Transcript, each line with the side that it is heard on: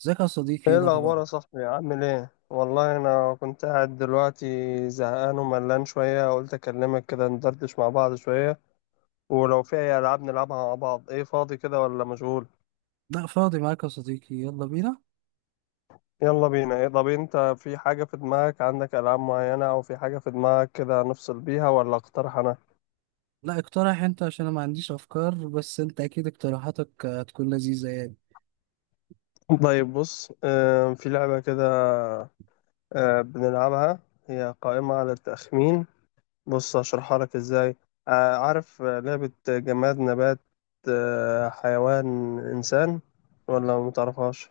right: ازيك يا صديقي؟ ايه
left: ايه
right: الاخبار؟
left: الاخبار يا صاحبي؟ عامل ايه؟ والله انا كنت قاعد دلوقتي زهقان وملان شويه، قلت اكلمك كده ندردش مع بعض شويه، ولو في اي العاب نلعبها مع بعض. ايه فاضي كده ولا مشغول؟
right: لا فاضي معاك يا صديقي، يلا بينا.
left: يلا بينا. ايه طب انت في حاجه في دماغك؟ عندك العاب معينه او في حاجه في دماغك كده نفصل بيها، ولا اقترح انا؟
right: لا اقترح انت عشان انا ما عنديش افكار، بس انت اكيد اقتراحاتك هتكون لذيذة يعني.
left: طيب بص، في لعبه كده بنلعبها، هي قائمه على التخمين. بص هشرحها لك ازاي. عارف لعبة جماد نبات حيوان إنسان، ولا متعرفهاش؟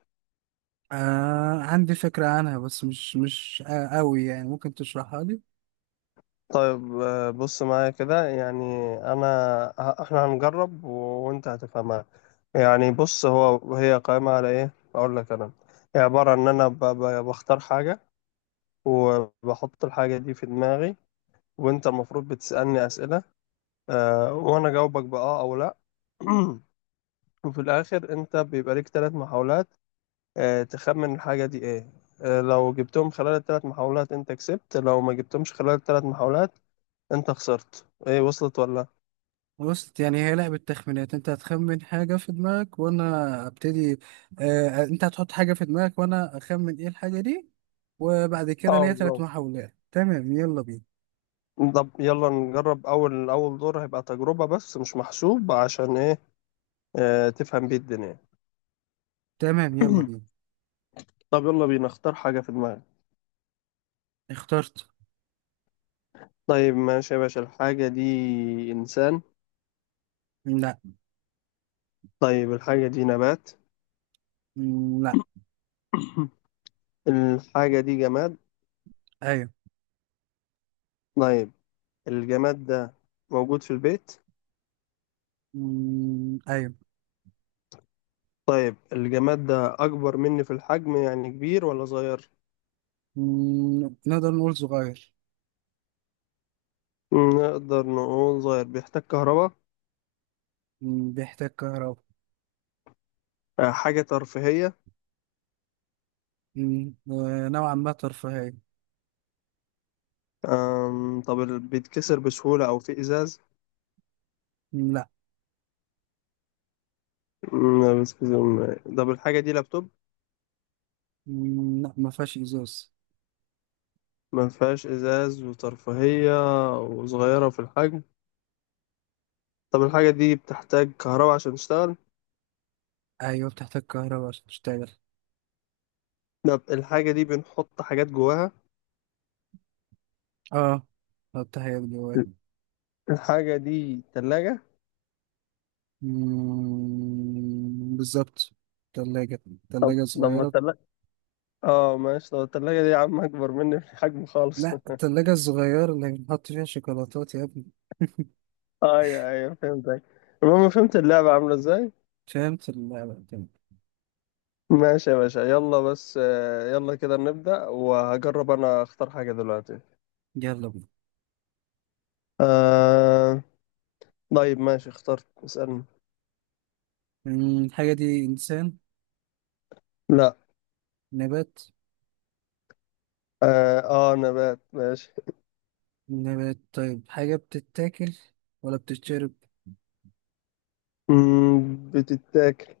right: آه، عندي فكرة عنها بس مش آه قوي يعني، ممكن تشرحها لي؟
left: طيب بص معايا كده يعني، أنا إحنا هنجرب وأنت هتفهمها. يعني بص هي قائمة على إيه، أقول لك أنا. هي عبارة عن إن أنا بختار حاجة وبحط الحاجة دي في دماغي، وأنت المفروض بتسألني أسئلة وأنا جاوبك بأه أو لأ. وفي الآخر أنت بيبقى ليك ثلاث محاولات تخمن الحاجة دي ايه. لو جبتهم خلال الثلاث محاولات انت كسبت، لو ما جبتهمش خلال الثلاث محاولات انت خسرت. ايه وصلت ولا؟
right: بص يعني هي لعبة تخمينات، انت هتخمن حاجة في دماغك وانا ابتدي. اه، انت هتحط حاجة في دماغك وانا اخمن ايه الحاجة دي، وبعد كده
left: اه
right: ليا ثلاث
left: بالظبط.
right: محاولات. تمام يلا بينا.
left: طب يلا نجرب، اول اول دور هيبقى تجربة بس مش محسوب، عشان ايه تفهم بيه الدنيا.
right: تمام يلا بينا.
left: طب يلا بينا، اختار حاجة في دماغك.
right: اخترت.
left: طيب ماشي يا باشا، الحاجة دي انسان؟
right: لا.
left: طيب الحاجة دي نبات؟
right: لا.
left: الحاجة دي جماد؟
right: ايوه.
left: طيب الجماد ده موجود في البيت؟
right: ايوه.
left: طيب الجماد ده أكبر مني في الحجم، يعني كبير ولا صغير؟
right: نقدر نقول صغير.
left: نقدر نقول صغير. بيحتاج كهرباء؟
right: بيحتاج كهرباء.
left: حاجة ترفيهية؟
right: نوعا ما ترفيهية.
left: طب بيتكسر بسهولة أو فيه إزاز؟
right: مم، لا.
left: لا بيتكسر. طب الحاجة دي لابتوب؟
right: مم، لا ما فيهاش ازاز.
left: ما فيهاش إزاز وترفيهية وصغيرة في الحجم. طب الحاجة دي بتحتاج كهرباء عشان تشتغل؟
right: ايوه بتحتاج كهرباء عشان تشتغل.
left: طب الحاجة دي بنحط حاجات جواها؟
right: اه بتحتاج جواه.
left: الحاجة دي تلاجة؟
right: بالظبط. تلاجة.
left: طب
right: تلاجة
left: لما
right: صغيرة.
left: التلاجة، اه ماشي. طب التلاجة دي يا عم أكبر مني في الحجم خالص
right: لا، التلاجة الصغيرة اللي بنحط فيها شوكولاتات يا ابني.
left: ايوه، ايوه، فهمتك. المهم فهمت اللعبة عاملة ازاي.
right: فهمت اللعبة تمام.
left: ماشي يا باشا، يلا بس يلا كده نبدأ، وهجرب انا اختار حاجة دلوقتي.
right: يلا بينا.
left: آه... طيب ماشي، اخترت، اسألني.
right: الحاجة دي إنسان؟
left: لا.
right: نبات؟
left: اه، نبات ماشي.
right: نبات طيب، حاجة بتتاكل ولا بتتشرب؟
left: بتتاكل.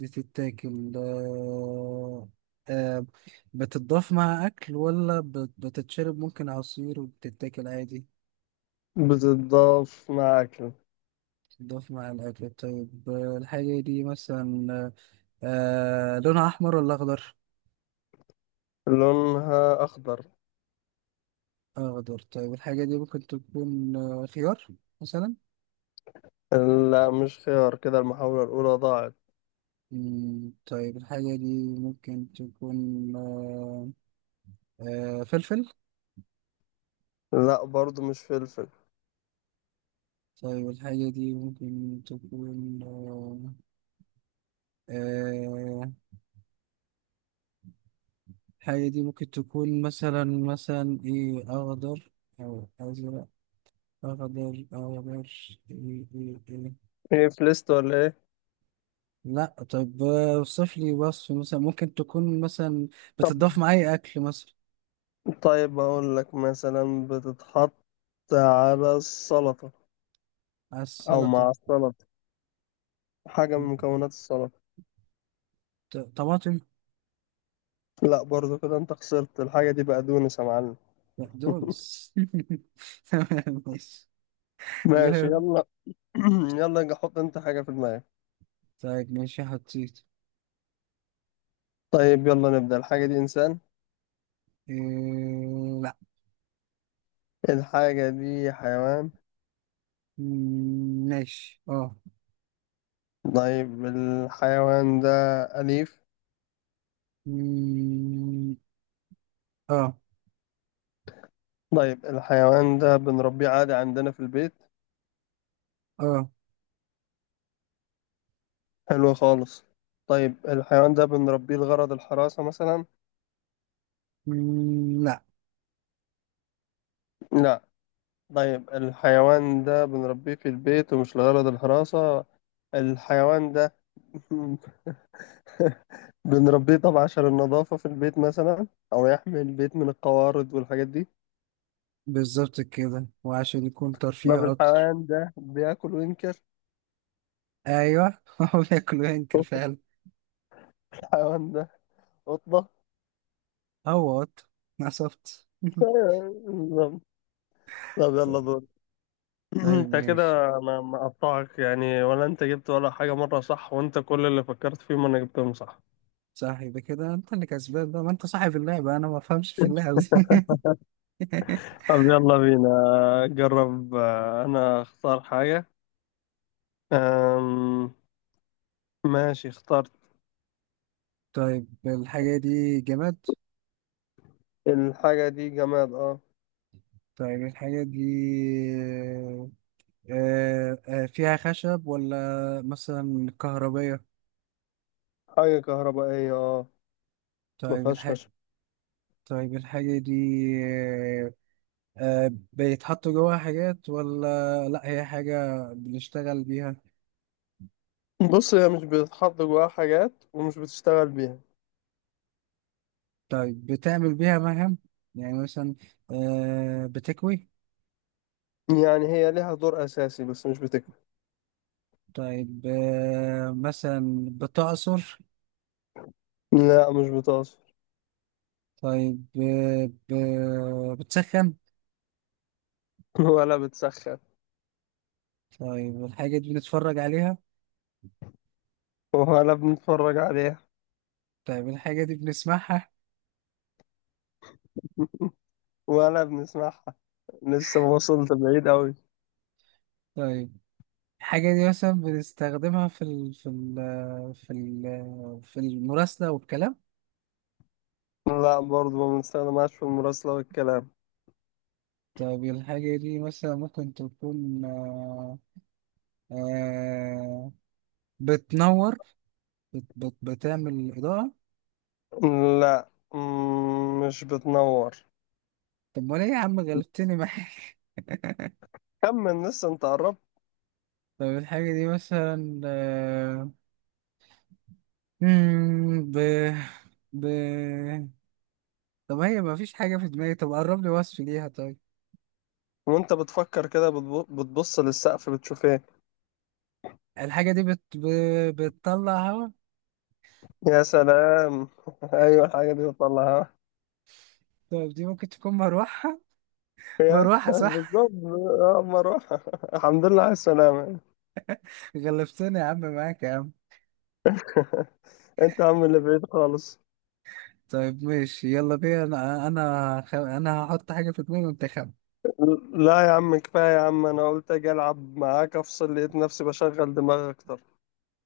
right: بتتاكل. آه... بتتضاف مع أكل ولا بتتشرب ممكن عصير، وبتتاكل عادي؟
left: بتتضاف مع اكل.
right: بتتضاف مع الأكل طيب، الحاجة دي مثلا آه، لونها أحمر ولا أخضر؟
left: لونها اخضر.
right: أخضر طيب، الحاجة دي ممكن تكون آه، خيار مثلا؟
left: لا مش خيار، كده المحاولة الاولى ضاعت.
right: مم، طيب الحاجة دي ممكن تكون آه، فلفل؟
left: لا برضو مش فلفل.
right: طيب الحاجة دي ممكن تكون آه، الحاجة دي ممكن تكون مثلا، إيه، أخضر أو أزرق؟ أخضر أخضر. إيه إيه إيه.
left: ايه فلست ولا
right: لا طب، اوصف لي وصف، مثلا ممكن تكون مثلا بتضاف
left: ايه؟
right: مع أي أكل مثلا؟
left: طيب أقول لك، مثلا بتتحط على السلطة أو
right: السلطة.
left: مع السلطة، حاجة من مكونات السلطة.
right: طماطم؟
left: لا برضو، كده أنت خسرت. الحاجة دي بقدونس يا معلم.
right: بقدونس تمام ماشي.
left: ماشي
right: جرام.
left: يلا. يلا يجي، حط أنت حاجة في دماغك.
right: طيب ماشي حطيت.
left: طيب يلا نبدأ. الحاجة دي إنسان؟
right: إيه؟ لا.
left: الحاجة دي حيوان؟
right: ماشي اه.
left: طيب الحيوان ده أليف؟
right: مم، اه.
left: طيب الحيوان ده بنربيه عادي عندنا في البيت.
right: اه.
left: حلو خالص. طيب الحيوان ده بنربيه لغرض الحراسة مثلا؟
right: مم، لا.
left: لا. طيب الحيوان ده بنربيه في البيت ومش لغرض الحراسة، الحيوان ده بنربيه طبعا عشان النظافة في البيت مثلا، أو يحمي البيت من القوارض والحاجات دي.
right: بالظبط كده، وعشان يكون
left: طب
right: ترفيه اكتر.
left: الحيوان ده بياكل وينكر؟
right: ايوه هو بياكل وينكر فعلا.
left: الحيوان ده قطة.
right: هو قط، نصبت
left: بالظبط. طب يلا
right: طيب.
left: دور.
right: طيب
left: انت كده،
right: ماشي.
left: انا مقطعك يعني؟ ولا انت جبت ولا حاجة مرة صح، وانت كل اللي فكرت فيهم انا جبتهم صح.
right: صح يبقى كده انت اللي كسبان بقى، ما انت صاحب اللعبة، انا ما بفهمش في اللعبة دي
left: طب يلا بينا، جرب انا اختار حاجة. أم... ماشي اخترت.
right: طيب الحاجة دي جماد؟
left: الحاجة دي جماد اه.
right: طيب الحاجة دي، آه، فيها خشب ولا مثلا كهربية؟
left: حاجة كهربائية اه. ما
right: طيب
left: فيهاش
right: الحاجة،
left: خشب.
right: طيب الحاجة دي، آه، بيتحط جواها حاجات ولا لأ، هي حاجة بنشتغل بيها؟
left: بص هي مش بتتحط جواها حاجات، ومش بتشتغل بيها.
right: طيب بتعمل بيها مهام، يعني مثلا بتكوي؟
left: يعني هي ليها دور أساسي بس مش بتكفي.
right: طيب مثلا بتعصر؟
left: لا مش بتعصر.
right: طيب بتسخن؟
left: ولا بتسخن.
right: طيب الحاجة دي بنتفرج عليها؟
left: ولا بنتفرج عليها.
right: طيب الحاجة دي بنسمعها؟
left: ولا بنسمعها. لسه ما وصلت بعيد أوي.
right: طيب الحاجة دي مثلا بنستخدمها في المراسلة والكلام؟
left: لا برضه ما بنستخدمهاش في المراسلة والكلام.
right: طيب الحاجة دي مثلا ممكن تكون آه... بتنور، بتعمل إضاءة؟
left: لا، مش بتنور.
right: طب ولا إيه يا عم، غلبتني معاك
left: كمل، لسه انت قربت.
right: طب الحاجة دي مثلا مم، ب... ب... طب هي مفيش حاجة في دماغي، طب قرب لي وصف ليها طيب.
left: وانت بتفكر كده بتبص للسقف بتشوف ايه؟
right: الحاجة دي بتطلع هوا؟
left: يا سلام ايوه الحاجه دي بتطلعها.
right: طيب دي ممكن تكون مروحة؟
left: يا
right: مروحة صح
left: بالظبط. اما اروح الحمد لله على السلامه.
right: غلبتني يا عم، معاك يا عم.
left: انت يا عم اللي بعيد خالص.
right: طيب ماشي يلا بينا، انا انا هحط حاجة في دماغي وانت خم
left: لا يا عم كفايه يا عم، انا قلت اجي العب معاك افصل، لقيت نفسي بشغل دماغي اكتر.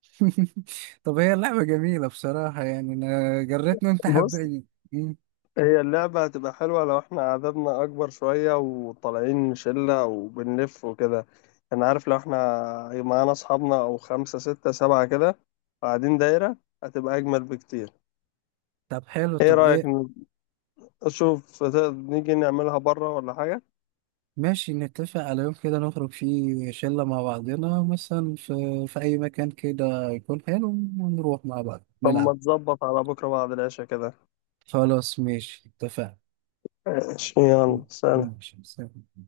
right: طب هي اللعبة جميلة بصراحة يعني، انا جريتني وانت
left: بص،
right: حبيتني. مم.
left: هي اللعبه هتبقى حلوه لو احنا عددنا اكبر شويه، وطالعين شله وبنلف وكده. انا عارف لو احنا معانا اصحابنا او خمسه سته سبعه كده، قاعدين دايره، هتبقى اجمل بكتير.
right: طب حلو،
left: ايه
right: طب
left: رايك،
right: ايه؟
left: اشوف نيجي نعملها بره ولا حاجه؟
right: ماشي نتفق على يوم كده نخرج فيه شلة مع بعضنا، مثلا في في اي مكان كده يكون حلو، ونروح مع بعض
left: طب
right: نلعب.
left: ما تظبط على بكره بعد العشاء كده.
right: خلاص ماشي اتفقنا.
left: ماشي
right: مم.
left: يلا سلام.
right: ماشي سلام.